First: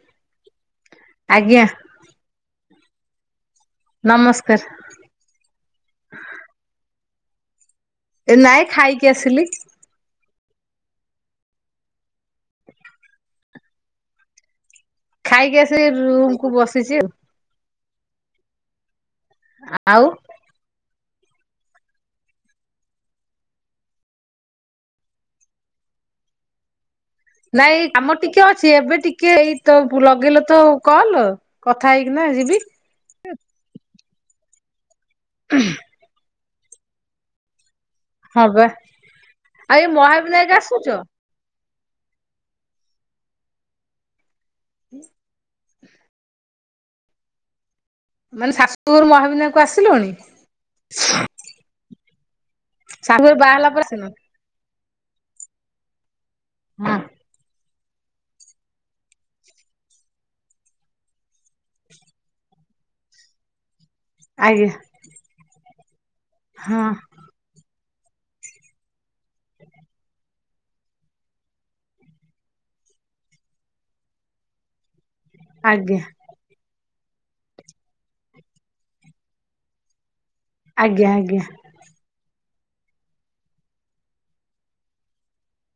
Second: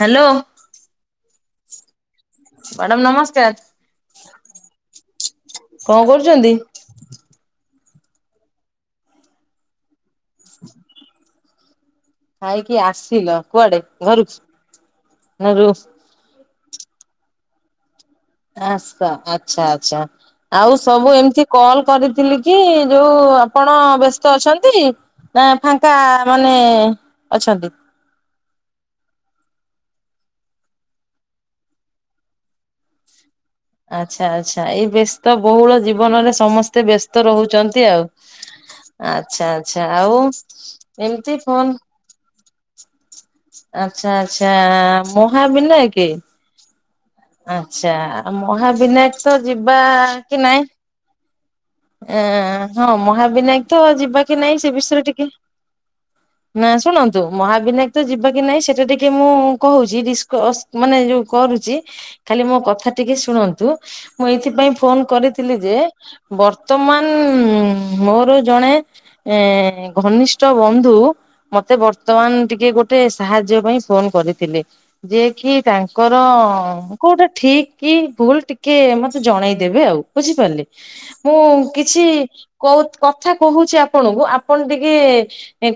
Hello. ଆଜ୍ଞା। Madam ନମସ୍କାର। ନମସ୍କାର। କଁ କରୁଛନ୍ତି? ଏ ନାଏ ଖାଇକି ଆସିଲି। [inaudible] ଖାଇକି ଆସିଲ କୁଆଡେ ଘରୁକୁ। ଖାଇକି ଆସି ରୁମ କୁ ବସିଚି ଆଉ। ଆସ ଆଛା ଆଛା। ଆଉ ଆଉ ସବୁ ଏମିତି କଲ କରିଥିଲି କି ଯୋଉ ଆପଣ ବ୍ୟସ୍ତ ଅଛନ୍ତି? ନା ଫାଙ୍କା ମାନେ ଅଛନ୍ତି। ନାଇଁ। ଆମ ଟିକେ ଅଛି ଏବେ ଟିକେ ଏଇ ତ ଲଗେଇଲ ତ କଲ କଥା ହେଇକିନା ଯିବି। ଆଚ୍ଛା ଆଚ୍ଛା, ଏଇ ବ୍ୟସ୍ତ ବହୁଳ ଜୀବନରେ ସମସ୍ତେ ବ୍ୟସ୍ତ ରହୁଛନ୍ତି ଆଉ। ହଁ ବା ଆଚ୍ଛା ଏ ଆଛା, ଆଉ ମହାବିନାୟକ ଆସୁଛ ଏମିତି ଫୋନ୍ ଆଛା ଆଚ୍ଛା, ମହାବିନାଏକେ। ଆଚ୍ଛା ମାନେ ଶାଶୁଘରୁ ମହାବିନାୟକ ତ ମହାବିନାୟକ ଯିବା ଆସିଲଣି କି ନାଇଁ [unintelligible] ଆ ହଁ ଶାଶୁଘରୁ ମହାବିନାୟକ ବାହାହେଲା ପରେ ତ ଆସିନ ଯିବା କି ନାଇଁ ସେ ବିଷୟରେ ଟିକେ ନାଁ ହଁ ଶୁଣନ୍ତୁ ତ ମହାବିନାୟକ ତ ଯିବା କି ନାହିଁ ସେଟା ଟିକେ ମୁଁ କହୁଛି ଡିସ୍କସ ମାନେ ଯୋଉ କରୁଚି। ଖାଲି ମୋ କଥା ଟିକେ ଶୁଣନ୍ତୁ। ମୁଁ ଆଜ୍ଞା ଏଇଥିପାଇଁ ଫୋନ କରିଥିଲି ଯେ ହଁ ବର୍ତ୍ତମାନ ଉ ମୋର ଜଣେ ଘନିଷ୍ଠ ଟ ବନ୍ଧୁ ମତେ ବର୍ତ୍ତମାନ ଟିକେ ଗୋଟେ ସାହାଯ୍ୟ ପାଇଁ ଫୋନ କରିଥିଲେ। ଯେଏ କିି ଆଜ୍ଞା ତାଙ୍କର କୋଉଟା ଠିକ କି ଭୁଲ ଟିକେ ମତେ ଜଣେଇଦେବେ ଆଉ ବୁଝିପାରିଲେ। ଆଜ୍ଞା ମୁଁ ଆଜ୍ଞା କିଛି କଉ କଥା କହୁଛି ଆପଣଙ୍କୁ ଆପଣ ଟିକେ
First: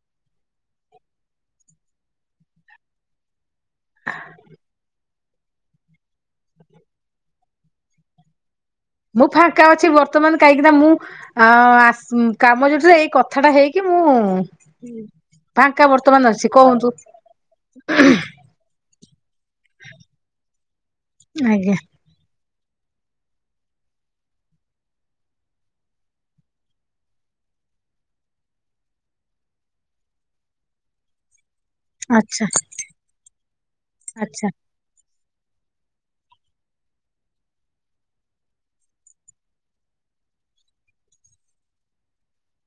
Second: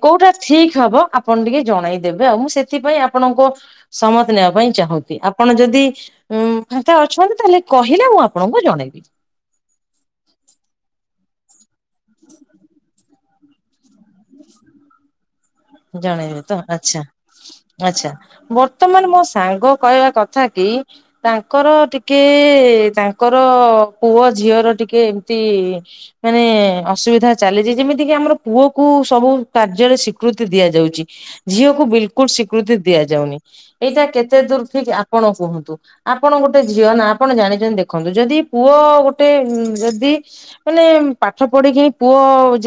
କୋଉଟା ଠିକ ହବ ଆପଣ ଟିକେ ଜଣେଇଦେବେ ଆଉ ମୁଁ ସେଥିପାଇଁ ଆପଣଙ୍କ ସମତି ନେବା ପାଇଁ ଚାହୁଁ ଚି ଆପଣ ଯଦି ଫାଙ୍କା ଉଁ ଅଛନ୍ତି ତାହେଲେ କହିଲେ ମୁଁ ଆପଣଙ୍କୁ ଜଣେଇବି। ମୁଁ ଫାଙ୍କା ଅଛି ବର୍ତ୍ତମାନ, କାହିଁକିନା ମୁଁ ଆ କାମ ରେ ଏଇ କଥାଟା ହେଇକି କି ମୁଁ ଫାଙ୍କା ବର୍ତ୍ତମାନ ଜଣେଇଦେବୀ ଅଛି ତ କୁହନ୍ତୁ ଆଚ୍ଛା ଆଛା ବର୍ ବର୍ତ୍ତ ମାନ ମୋ ସାଙ୍ଗ କହିବା କଥା କି ତାଙ୍କର ଆଜ୍ଞା ଟି କେ ତାଙ୍କର ପୁଅ ଝିଅର ଟିକେ ଏମତି ମାନେ ଅସୁବିଧା ଚାଲିଛି ଯେମିତି କିି ଆମର ପୁଅ କୁ ସବୁ କାର୍ଯ୍ୟରେ ସ୍ଵିକୃତି ଦିଆଯାଉଚି। ଝିଅକୁ ବିଲକୁଲ ଆଚ୍ଛା ସ୍ଵିକୃତି ଦିଆଯାଉନି। ଏଇଟା କେତେ ଆଚ୍ଛା ଦୂର ଠିକ୍? ଆ କଣ କୁହନ୍ତୁ? ଆପଣ ଗୋଟେ ଝିଅ ନା ଆପଣ ଜାଣିଚନ୍ତି ଦେଖନ୍ତୁ। ଯଦି ପୁଅ ଗୋଟେ ଉ ଯଦି ମାନେ ପାଠ ପଢିକି ହିଁ ପୁଅ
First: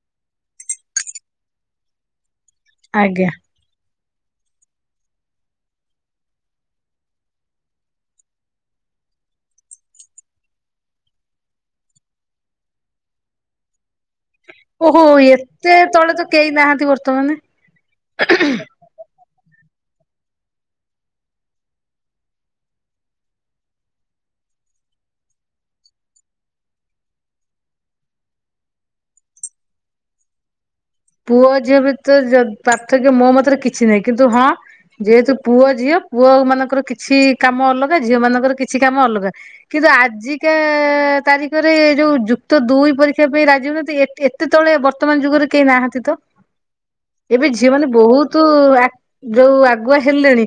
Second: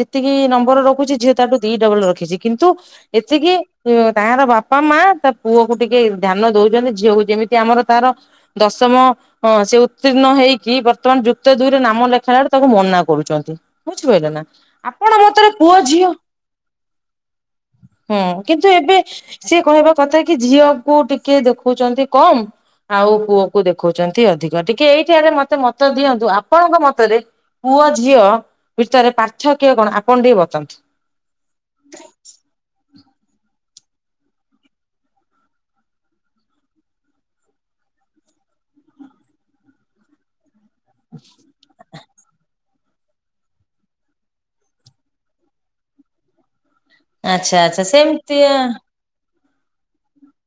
ଯେତିକି ନମ୍ବର ରଖୁଚି ଝିଅ ତାଠୁ ଦି ଡବଲ ରଖିଚି। ତୁ ଆଜ୍ଞା ଏତିକି ଏ ତାଙ୍କର ବାପା ମା ତା ପୁଅ କୁ ଟିକେ ଧ୍ୟାନ ଦଉଚନ୍ତି ଝିଅକୁ ଯେମିତି ଆମର ତାର ଦଶମ। ହଁ ସେ ଉତ୍ତୀର୍ଣ୍ଣ ହେଇକି ବର୍ତ୍ତମାନ ଯୁକ୍ତ ଦୁଇରେ ନାମ ଲେଖାଇ ବଡୁ ତାକୁ ମନା କରୁଚନ୍ତି। ବୁଝିପାରିଲେ ନା? ଓହୋ ଆପଣ ମତରେ ଏତେ ପୁଅ ଝିଅ ତଳେ ତ କେହି ନାହାନ୍ତି ବର୍ତ୍ତମାନ। ହୁଁ କିନ୍ତୁ ଏବେ ସିଏ କହିବା କଥା କି ଝିଅକୁ ଟିକେ ଦେଖଉଚନ୍ତି କମ। ଆଉ ପୁଅ କୁ ଦେଖଉଚନ୍ତି ଅଧିକ ଟିକେ। ଏଇଠି ରେ ମତେ ମତ ଦିଅନ୍ତୁ ଆପଣଙ୍କ ମତରେ ପୁଅ ଝିଅ ଭିତରେ ପାର୍ଥକ କଣ ଆପଣ ଟିକେ ବତାନ୍ତୁ। ପୁଅ ଝିଅ ଭିତରେ ପାର୍ଥକ୍ୟ ଯ ମୋ ମତରେ କିଛି ନାହିଁ କିନ୍ତୁ ହଁ। ଯେହେତୁ ପୁଅ ଝିଅ, ପୁଅ ମାନଙ୍କର କିଛି କାମ ଅଲଗା। ଝିଅ ମାନଙ୍କର କିଛି କାମ ଅଲଗା। କିନ୍ତୁ ଆଜିକା ତାରିଖରେ ଯୋଉ ଯୁକ୍ତ ଦୁଇ ପରୀ ଦେଖିବା ପାଇଁ ରାଜିନୁହାନ୍ତି ଏତେ ତଳେ ବର୍ତ୍ତମାନ ଯୁଗରେ କେହି ନାହାନ୍ତି ତ। ଏବେ ଆଚ୍ଛା ଝିଅ ଆଚ୍ଛା ମାନେ ସେମିତି ବହୁତ ଆକ୍ ଯୋଉ ଆଗୁଆ ହେଲେଣି।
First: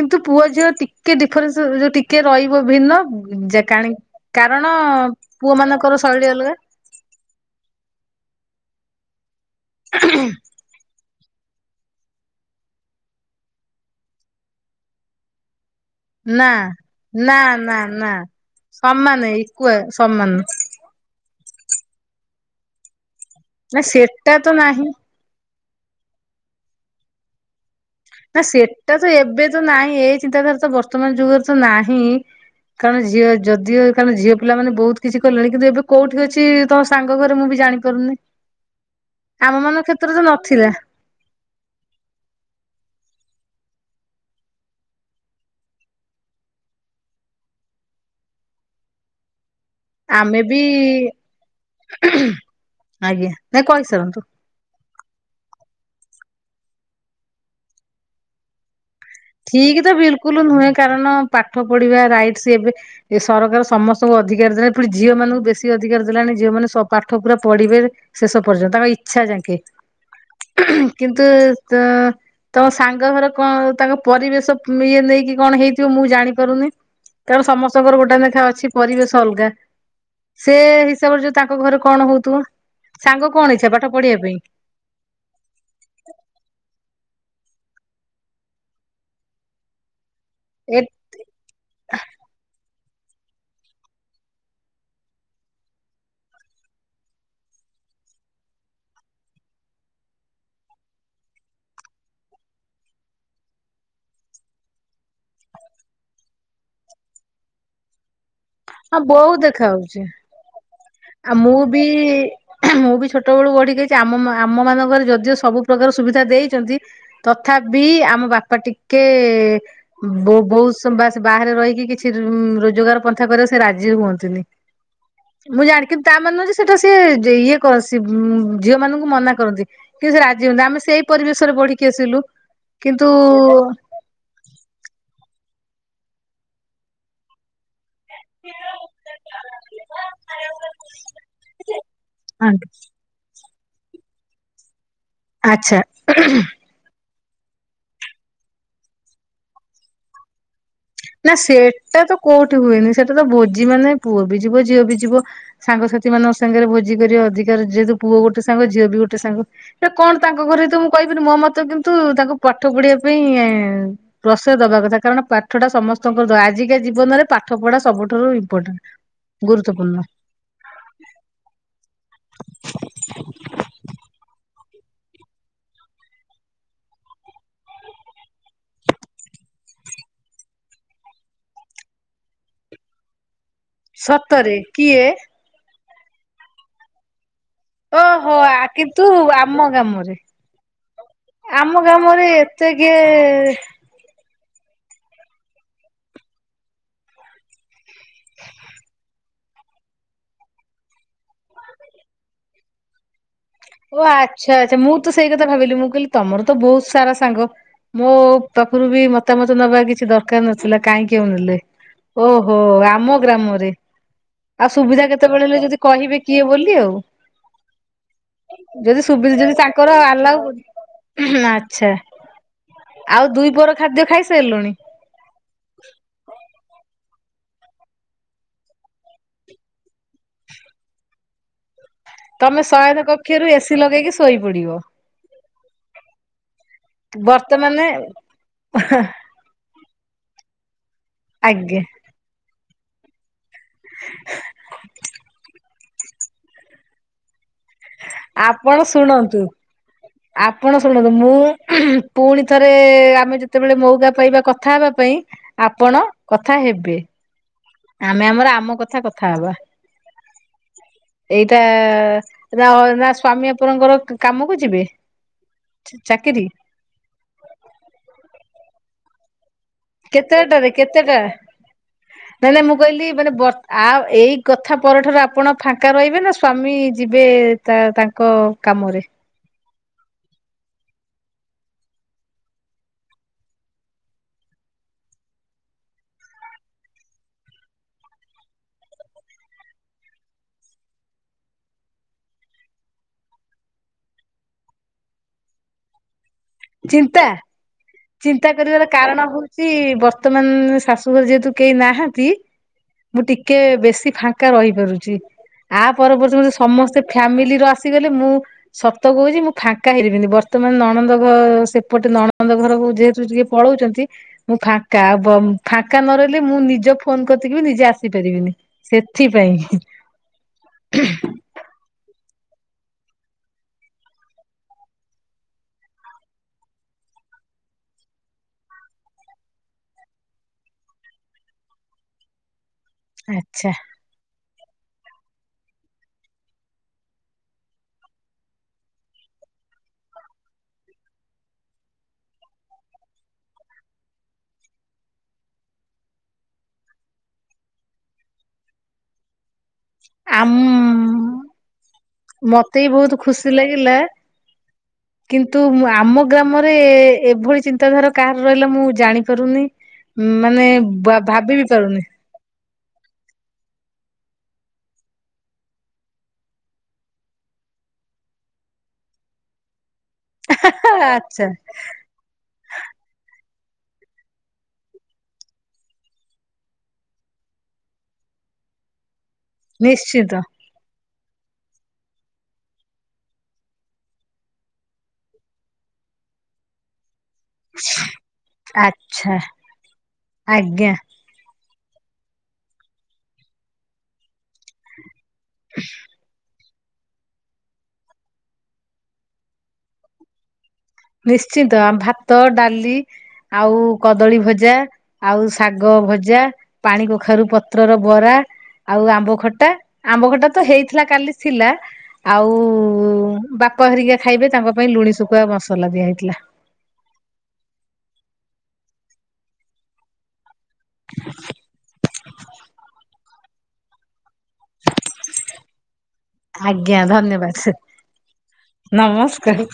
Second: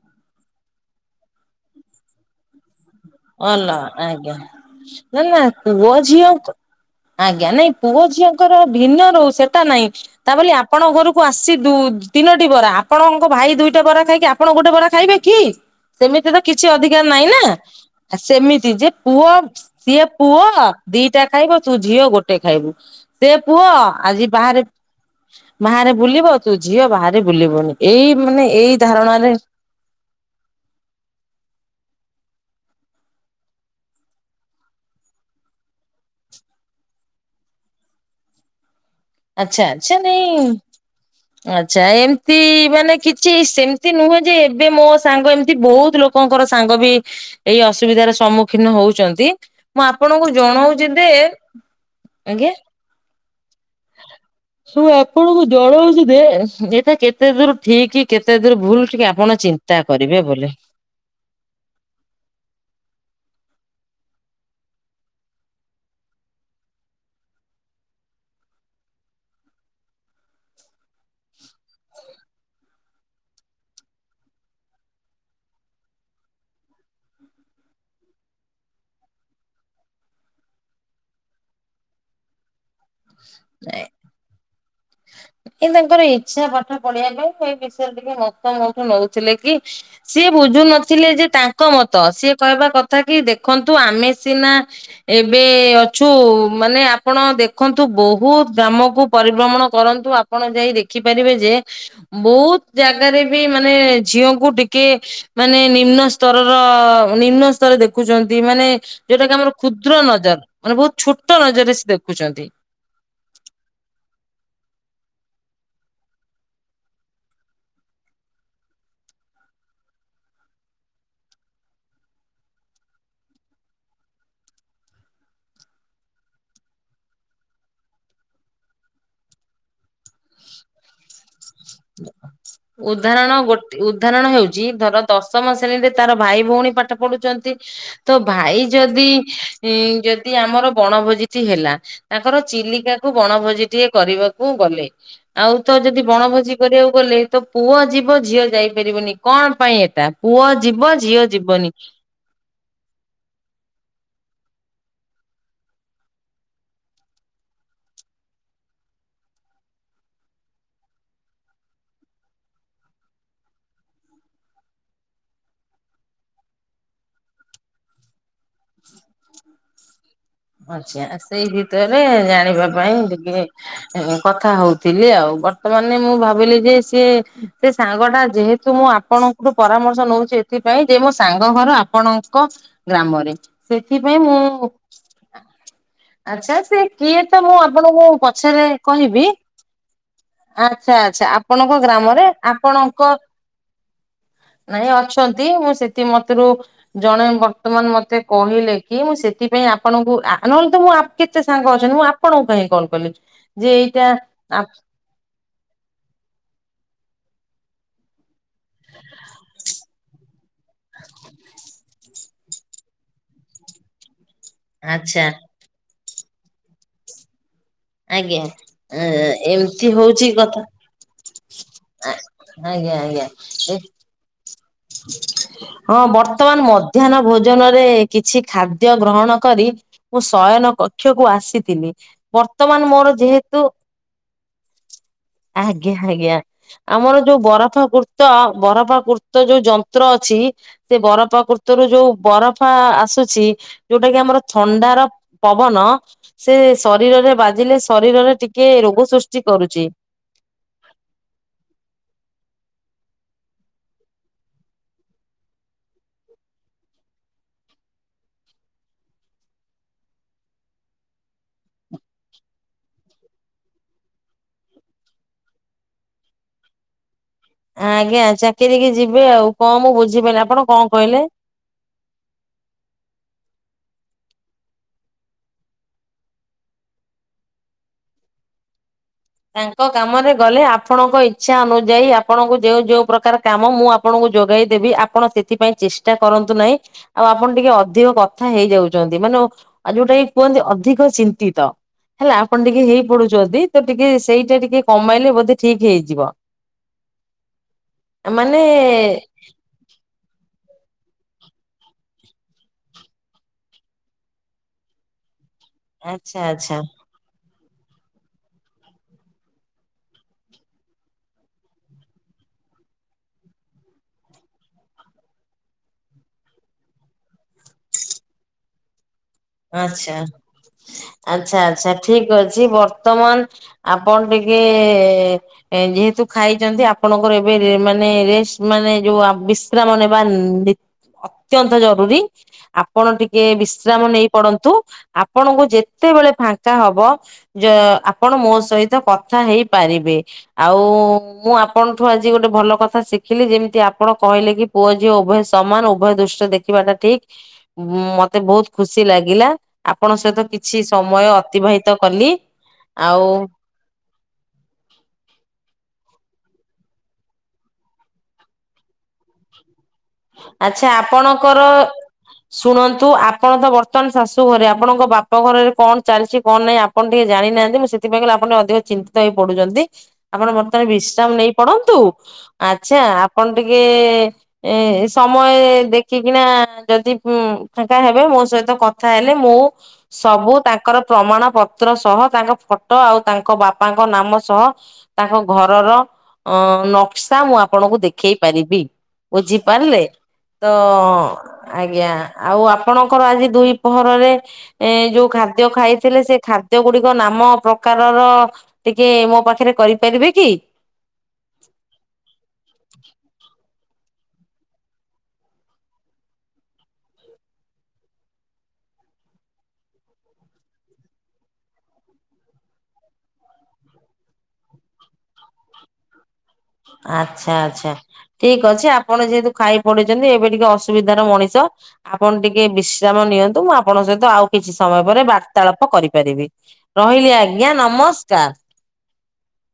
କିନ୍ତୁ ପୁଅ ଝିଅ ଟିକେ ଡିଫରେନ୍ସ ଯୋଉ ଟିକେ ରହିବ ଭିନ୍ନ। ଅଲ ଆଜ୍ଞା କାରଣ ନ ନା ପୁଅ ମାନଙ୍କର ଶୈଳୀ ଅଲଗା ଝିଅକୁ ଆଜ୍ଞା ନାଇଁ ପୁଅ ଝିଅଙ୍କର ଭିନ୍ନ ରହୁ ସେଟା ନାଇଁ। ତା ବୋଲି ଆ ଆପଣଙ୍କ ଘରକୁ ଆସି ଦୁ ତିନୋଟି ବରା। ଆପଣଙ୍କ ଭାଇ ଦୁଇଟା ବରା ଖାଇକି ଆପଣ ଗୋଟେ ବରା ଖାଇବେ କି? ସେମିତି ତ ନା କିଛି ଅଧିକାର ନାହିଁ ନା। ସେମିତି ଯେ ସମାନ ପୁଅ ଇକ୍ୱା ସିଏ ସମାନ ପୁଅ ଦିଟା ଖାଇବ ତୁ ଝିଅ ଗୋଟେ ଖାଇବୁ। ସେ ପୁଅ ନା ଆଜି ସେଟା ତ ବାହାରେ ନାହିଁ। ବାହାରେ ବୁଲିବ ତୁ ଝିଅ ବାହାରେ ବୁଲିବୁନି। ଏଇ ମାନେ ଏଇ ଧାରଣାରେ ନ୍ତୁ ନାହିଁ ଏଇ ଚିନ୍ତାଧାରା ତ ବର୍ତ୍ତମାନ ଯୁଗରେ ତ ନାହିଁ। କାରଣ ଝିଅ ଯଦିଓ କାରଣ ଝିଅ ପିଲାମାନେ ବହୁତ୍ କିଛି କଲେଣି। କିନ୍ତୁ ଏବେ କୋଉଠି ଅଛି ତୋ ସାଙ୍ଗ ଘରେ ମୁଁ ବି ଜାଣିପାରୁନି। ଆମ ଆଚଛା ମାନଙ୍କ ସେ ମୁ କ୍ଷେତ୍ରରେ ତ ନଥିଲା ଆଚ୍ଛା ଏମିତି ମାନେ କିଛି ସେମିତି ନୁହେଁ ଯେ ଏବେ ମୋ ସାଙ୍ଗ ଏମିତି ବହୁତ ଲୋକ କଙ୍କର ସାଙ୍ଗ ବି ଏଇ ଅସୁବିଧାର ସମ୍ମୁଖୀନ ହଉଚନ୍ତି। ମୁଁ ଆପଣଙ୍କୁ ଆମେ ବି ଜଣଉଚି ଯେ ଆଜ୍ଞା। ଆଜ୍ଞା ନାଇଁ କହିସାରନ୍ତୁ। ତୁ ଆପଣଙ୍କୁ ଜଣଉଚି ଯେ ଏଇଟା କେତେ ଦୂର ଠିକ କେତେ ଦୂର ଭୁଲ ଟିକେ ଆପ ଠିକ ତ ବିଲକୁଲ ନୁହେଁ କାରଣ ପାଠ ପଢିବା ରାଇଟସ ଏବେ ଏ ସରକାର ସମସ୍ତଙ୍କୁ ଅଧିକାର ଦେଲେ। ପୁଣି ଝିଅ ମାନଙ୍କୁ ବେଶୀ ଅଧିକାର ଦେଲାଣି। ଝିଅ ମାନ ପାଠ ପୁରା ପଢିବେ। ଶେଷ ପର୍ଯ୍ୟନ୍ତ ତାଙ୍କ ଇଚ୍ଛା ଯାକେ। କିନ୍ତୁ ତ ତ ସାଙ୍ଗ ଘର କଣ ତାଙ୍କ ପରିବେଶ ଇଏ ନେଇକି କଣ ହେଇଥିବ ମୁଁ ଜାଣି ପାରୁନି। କାରଣ ସମସ୍ତଙ୍କର ଗୋଟେ ନେଖା ଅଛି ପରିବେଶ ଅଲଗା। ସେ ହିସାବରେ ଯୋଉ ତାଙ୍କ ଘରେ କଣ ହଉଥିବ, ସାଙ୍ଗ କଣ ଇଚ୍ଛା ପାଠ ପଢିବା ପାଇଁ? ଏ ତାଙ୍କର ଇଚ୍ଛା ପାଠ ପଢିବା ପାଇଁ ସେଇ ବିଷୟରେ ଟିକେ ମତ ମୋଠୁ ନଉଥିଲେ କି ସିଏ ବୁଝୁ ଏ ନଥିଲେ ଯେ ତାଙ୍କ ମତ। ସିଏ କହିବା କଥା କି ଦେଖନ୍ତୁ ଆମେ ସିନା ଏବେ ଅଛୁ ମାନେ ଆପଣ ଦେଖନ୍ତୁ ବହୁତ ଗ୍ରାମକୁ ପରିଭ୍ରମଣ କରନ୍ତୁ। ଆପଣ ଯାଇ ଦେଖିପାରିବେ ଯେ ବହୁତ ଜାଗାରେ ବି ମାନେ ଝିଅଙ୍କୁ ଟିକେ ମାନେ ନିମ୍ନ ସ୍ତରର ନିମ୍ନ ସ୍ତର ଦେ କୁଚନ୍ତି ମାନେ ହଁ ଯୋଉଟା କି ବହୁତ ଆମର ଦେଖା ହଉଛି। କ୍ଷୁଦ୍ର ନଜର ମାନେ ବହୁତ ଆଉ ଛୋଟ ମୁଁ ନଜରରେ ବି ସେ ଦେଖୁଚନ୍ତି। ମୁଁ ବି ଛୋଟ ବେଳୁ ବଢ଼ିକି ଆଇଚି ଆମ ମା ଆମମାନଙ୍କରେ ଯଦିଓ ସବୁ ପ୍ରକାର ସୁବିଧା ଦେଇଚନ୍ତି ତଥାବି ଆମ ବାପା ଟିକେ ଉଁ ବୋ ବହୁତ ସମ୍ବା ଆସି ବାହାରେ ରହିକି କିଛି ରୁଁ ରୋଜଗାର ପନ୍ଥା କରିବା ସେ ରାଜି ହୁଅନ୍ତିନି। ମୁଁ ଜାଣି କିନ୍ତୁ ତା ମାନେ ନୁହଁ ଯେ ସେଟା ସିଏ ଯେ ଇଏ କ ସି ଉଁ ଝିଅମାନୁଙ୍କୁ ମନା କରନ୍ତି। କି ସେ ରାଜି ହୁଅନ୍ତି ଆମେ ସେଇ ପରିବେଶରେ ବଢିକି ଆସିଲୁ କିନ୍ତୁ ତରଣ ହଉଚି ଧର ଦଶମ ଶ୍ରେଣୀରେ ତାର ଭାଇ ଭଉଣୀ ପାଠ ପଢୁଚନ୍ତି ତ ଭାଇ ଯଦି ଇଁ ଯଦି ଆମର ବଣଭୋଜିଟି ହେଲା ତାଙ୍କର ଚିଲିକା କୁ ବଣଭୋଜି ଟିଏ କରିବାକୁ ଗଲେ ଆଉ ତ ଯଦି ଆଚ୍ଛା। ବଣଭୋଜି କରିବାକୁ ଗଲେ ତ ପୁଅ ଯିବ ଝିଅ ଯାଇପାରିବନି କଣ ପାଇଁ ଏଟା ପୁଅ ଯିବ ଝିଅ ନାଁ ଯିବନି। ସେଟା ତ କୋଉଠି ହୁଏନି ସେଟା ତ ଭୋଜି ମାନେ ପୁଅ ବି ଯିବ ଝିଅ ବି ଯିବ। ସାଙ୍ଗସାଥିମାନଙ୍କ ସାଙ୍ଗରେ ଭୋଜି କରିବା ଅଧିକାର ଯେହେତୁ ପୁଅ ଗୋଟେ ସାଙ୍ଗ ଝିଅ ବି ଗୋଟେ ସାଙ୍ଗ। ଏ କଣ ତାଙ୍କ ଘରେ ତ ମୁଁ କହିବିନି ମୋ ମତ କିନ୍ତୁ ତାଙ୍କୁ ପାଠ ପଢ଼ିବା ପାଇଁ ପ୍ରସୟ ଦବା କଥା କାରଣ ପାଠଟା ସମସ୍ତଙ୍କର ଆଜିକା ଜୀବନରେ ପାଠ ପଢ଼ା ସବୁଠାରୁ ଇମ୍ପୋଣ୍ଟା ଗୁରୁତ୍ୱପୂର୍ଣ୍ଣ। ଅଛି ଆ ସେଇ ଭିତରେ ଜାଣିବା ପାଇଁ ଟିକେ ଏଁ କଥା ହଉଥିଲି ଆଉ ବର୍ତ୍ତମାନେ ମୁଁ ଭାବିଲି ଯେ ସିଏ ଏ ସାଙ୍ଗଟା ଯେହେତୁ ମୋ ଆ ପଣଙ୍କଠୁ ପରାମର୍ଶ ନୋଉଚି ଏଥିପାଇଁ ଯେ ମୋ ସାଙ୍ଗ ଘର ଆପଣଙ୍କ ଗ୍ରାମରେ। ସେଥିପାଇଁ ମୁଁ ସତରେ କିଏ? ଆଚ୍ଛା ସେ କିଏ ତ ମୁଁ ଆପଣଙ୍କୁ ଓହୋ ପଛରେ କିନ୍ତୁ କହିବି। ଆମ ଗ୍ରାମରେ ଆଚ୍ଛା ଆଚ୍ଛା ଆପଣଙ୍କ ଆମ ଗ୍ରାମରେ ଏତେ ଆପଣଙ୍କ କିଏ ନାଇଁ ଅଛନ୍ତି ମୁଁ ସେଠି ମତରୁ ଜଣେ ବର୍ତ୍ତମାନ ମ ତେ କହିଲେ କି ମୁଁ ସେଥିପାଇଁ ଆପଣଙ୍କୁ ଆ ନହେଲେ ତ ମୁଁ ଆ କେତେ ସାଙ୍ଗ ଅଛନ୍ତି ମୁଁ ଆପଣଙ୍କୁ କାହିଁ କଲ୍ କଲି? ଯେ ଓ ଏଇଟା ଆଚ୍ଛା ଆ ଆଚ୍ଛା ମୁଁ ତ ସେଇ କଥା ଭାବିଲି ମୁଁ କହିଲି ତମର ତ ବୋହୁତ ସାରା ସାଙ୍ଗ ମୋ ପାଖୁରୁ ବି ମତାମତ ନବା କିଛି ଦରକାର ନଥିଲା କାହିଁକି ଆଉ ନେଲେ। ଓହୋ ଆମ ଗ୍ରାମରେ ଆଉ ସୁବିଧା ଆଚ୍ଛା କେତୋବେଳେ ହେଲେ ଯଦି କହିବେ କିଏ ବୋଲି ଆଉ। ଆଜ୍ଞା। ଯଦି ଏ ସୁବି ଯଦି ଏମିତି ତାଙ୍କର ହଉଛି ଆଲାଉ କଥା ଆଚ୍ଛା ଆ ଆଜ୍ଞା ଆଉ ଦୁଇ ପଅର ଖାଦ୍ୟ ଖାଇସାଇଲୁଣି? ହ ହଁ ବର୍ତ୍ତମାନ ମଧ୍ୟାହ୍ନ ଭୋଜନରେ କିଛି ଖାଦ୍ୟ ଗ୍ରହଣ କରି ମୁଁ ଶୟନ କକ୍ଷକୁ ଆସିଥିଲି। ତମେ ବର୍ତ୍ତମାନ ଶୟନ ମୋର କକ୍ଷରୁ ଏ ଯେହେତୁ ସିି ଲଗେଇକି ଶୋଇ ପଡ଼ିବ। ଆଜ୍ଞା ଆଜ୍ଞା ଆମର ଯୋଉ ବର୍ତ୍ତମାନେ ବରଫାକୁର୍ତ୍ତ ବରଫାକୁର୍ତ୍ତ ଯୋଉ ଉ ଯନ୍ତ୍ର ଅଛି ସେ ଆଜ୍ଞା ବରପାକୁର୍ତରୁ ଓଉ ବରଫା ଆସୁଛି ଯୋଉଟା କି ଆମର ଥଣ୍ଡାର ପବନ। ସେ ଶରୀରରେ ବାଜିଲେ ଶରୀରରେ ଟିକେ ଆପଣ ରୋଗ ଶୁଣନ୍ତୁ ସୃଷ୍ଟି କରୁଚି। ଆପଣ ଶୁଣନ୍ତୁ ମୁଁ ପୁଣି ଥରେ ଆମେ ଯେତେବେଳେ ମୋଉକା ପାଇବା କଥା ହେବା ପାଇଁ ଆପଣ କଥା ହେବେ। ଆମେ ଆମର ଆମ କଥା କଥା ହବା। [inaudible] ଏଇଟା ରା ଅନା ସ୍ଵାମୀ ଆପଣଙ୍କର କ୍ କାମକୁ ଯିବେ? ଚା -ଚାକିରି ଆଜ୍ଞା ଚାକିରି କି ଯିବେ ଆଉ। କଣ ମୁଁ ବୁଝିପାରିଲି ଆପଣ କେତେଟାରେ କଣ କେତେଟା କହିଲେ? ନାଇଁ ନାଇଁ ମୁଁ କହିଲି ମାନେ ବର୍ତ୍ତ ଆ ଏଇ କଥା ପରଠାରୁ ଆପଣ ଫାଙ୍କା ରହିବେ ନା ସ୍ଵାମୀ ଯିବେ ତା ତାଙ୍କ କାମରେ। ତାଙ୍କ କାମରେ ଗଲେ ଆପଣଙ୍କ ଇଚ୍ଛା ଅନୁଯାୟୀ ଆପଣଙ୍କୁ ଯଉ ଯୋଉ ପ୍ରକାର କାମ ମୁଁ ଆପ ଆପଣଙ୍କୁ ଯୋଗାଇଦେବି ଆପଣ ସେଥିପାଇଁ ଚେଷ୍ଟା କରନ୍ତୁ ନାହିଁ। ଆଉ ଆପଣ ଟିକେ ଅଧିକ କଥା ହେଇଯାଉଚନ୍ତି। ମାନେ ଯୋଉଟା କି କୁହନ୍ତି ଅଧିକ ଚିନ୍ତିତ। ହେଲା ଆପଣ ଟିକେ ହେଇ ପଡୁଛନ୍ତି ତ ଟିକେ ସେଇଟା ଟିକେ କମେଇଲେ ବୋଧେ ଠିକ ହେଇଯିବ। ଚିନ୍ତା, ଚିନ୍ତା ମାନେ କରିବାର କାରଣ ହୋଉ ଚି ବର୍ତ୍ତମାନ ଶାଶୁଘରେ ଯେହେତୁ କେହି ନାହାନ୍ତି ମୁଁ ଟିକେ ବେଶୀ ଫାଙ୍କା ରହିପାରୁଚି। ଆ ଆଚ୍ଛା ପରବର୍ତ୍ତ ଆଚ୍ଛା ସମସ୍ତେ ଫ୍ୟାମିଲି ର ଆସିଗଲେ ମୁଁ ସତ କହୁଛି ମୁଁ ଫାଙ୍କା ହେବିନି ବର୍ତ୍ତମାନ ନଣନ୍ଦ କ ସେପଟେ ନଣନ୍ଦ ଘରକୁ ଯେହେତୁ ଟିକେ ପଳଉଚନ୍ତି ମୁଁ ଫାଙ୍କା। ବ ଫାଙ୍କା ନ ରହିଲେ ମୁଁ ନିଜ ଫୋନ କତିକି ବି ନିଜେ ଆସିପାରିବିନି। ସେଥିପାଇଁ। ଆଚ୍ଛା। ଆଚ୍ଛା ଆଚ୍ଛା ଠିକ ଅଛି ବର୍ତ୍ତମାନ ଆପଣ ଟିକେ ଯେହେତୁ ଖାଇଚନ୍ତି ଆପଣଙ୍କର ଏବେ ମାନେ ରେସ୍ ମାନେ ଯୋଉ ବିଶ୍ରାମ ନେବା ନି ଅତ୍ୟନ୍ତ ଜରୁରୀ ଆପଣ ଟିକେ ଆଚ୍ଛା ବିଶ୍ରାମ ନେଇ କରନ୍ତୁ ଆପଣଙ୍କୁ ଯେତେବେଳେ ଫାଙ୍କା ହବ ଯ ଆପଣ ମୋ ସହିତ କଥା ହେଇପାରିବେ ଆଉ ମୁଁ ଆପଣଙ୍କଠୁ ଆଜି ଗୋଟେ ଭଲ କଥା ଶିଖିଲି ଯେମିତି ଆପଣ କହିଲେ କି ପୁଅ ଝିଅ ଉଭୟ ସମାନ ଉଭୟ ଦୃଷ୍ଟିରେ ଦେଖ ଦେଖିବା ଟା ଠିକ। ମୋତେ ବହୁତ ଖୁସି ଲାଗିଲା। ଆପଣଙ୍କ ସହିତ ଆମ କିଛି ସମୟ ଅତିବାହିତ କଲି। ଆଉ ଥିଲା ହଁ କିନ୍ତୁ ଆମ ଗ୍ରାମରେ ଏଭଳି ଚିନ୍ତାଧାରା କାହାର ରହିଲା ମୁଁ ଜାଣି ପାରୁନି। ମାନେ ଆଚ୍ଛା ଭା-ଭାବି ଆପଣଙ୍କର ବି ପାରୁନି। ଶୁଣନ୍ତୁ ଆପଣ ତ ବର୍ତ୍ତମାନ ଶାଶୁ ଘରେ ଆପଣଙ୍କ ବାପ ଘରେରେ କଣ ଚାଲିଛି କଣ ନାହିଁ ଆ ଆପଣ ଟିକେ ଜାଣିନାହାନ୍ତି ମୁଁ ସେଥିପାଇଁ କହିଲି ଆପଣ ଅଧିକ ଚିନ୍ତିତ ହେଇ ପଡୁଚନ୍ତି। ଆପଣ ବର୍ତ୍ତମାନ ବିଶ୍ରାମ ଆଚ୍ଛା ନେଇ ପଡନ୍ତୁ ଆଚ୍ଛା ଆପଣ ଟିକେ ଏ ସମୟ ଦେଖିକିନା ଯଦି ଫାଙ୍କା ହେବେ ମୋ ସହିତ କଥା ହେଲେ ମୁଁ ନିଶ୍ଚିତ। ସବୁ ତାଙ୍କ୍ ତାଙ୍କର ପ୍ରମାଣ ପତ୍ର ସହ ତାଙ୍କ ଫଟୋ ଆଉ ତାଙ୍କ ବାପାଙ୍କ ନାମ ସହ ତାଙ୍କ ଘରର ଅ ନ ନକ୍ସା ମୁଁ ଆପଣଙ୍କୁ ଦେଖେଇ ପାରିବି ଆଚ୍ଛା ବୁଝିପାରିଲେ ତ ଆଜ୍ଞା ଆଜ୍ଞା ଆଉ ଆପଣଙ୍କର ଆଜି ଦୁଇ ପ୍ରହରରେ ଏ ଯୋଉ ଖାଦ୍ୟ ଖାଇଥିଲେ ସେ ଖା ଖାଦ୍ୟ ଗୁଡିକ ନାମ ପ୍ରକାରର ଟିକେ ମୋ ପାଖରେ କରିପାରିବେ କି। ନିଶ୍ଚିନ୍ତ ଭାତ, ଡାଲି ଆଉ କଦଳୀ ଭଜା। ଆଉ ଶାଗ ଭଜା, ପାଣି କଖାରୁ ପତ୍ରର ବରା। ଆଉ ଆମ୍ବ ଖଟା ଆମ୍ବ ଖଟା ତ ହେଇଥିଲା କାଲି ଥିଲା। ଆଉ ବାପା ହେରିକା ଖାଇବେ ତାଙ୍କ ପାଇଁ ଲୁଣି ଶୁଖୁଆ ମସଲା ଦିଆ ହେଇଥିଲା। ଆଚ୍ଛା ଆଚ୍ଛା ଠିକ ଅଛି ଆପଣ ଯେହେତୁ ଖାଇ ପଡିଚନ୍ତି ଏବେ ଟିକେ ଅ ଅସୁବିଧାର ମଣିଷ ଆପଣ ଟିକେ ବିଶ୍ରାମ ନିଅନ୍ତୁ ମୁଁ ଆପଣଙ୍କ ସହିତ ଆଉ କିଛି ସମୟ ପରେ ବାର୍ତ୍ତାଳାପ କରିପାରିବେ ଆଜ୍ଞା ରହିଲି ଧନ୍ୟବାଦ ଆଜ୍ଞା ନମସ୍କାର। ନମସ୍କାର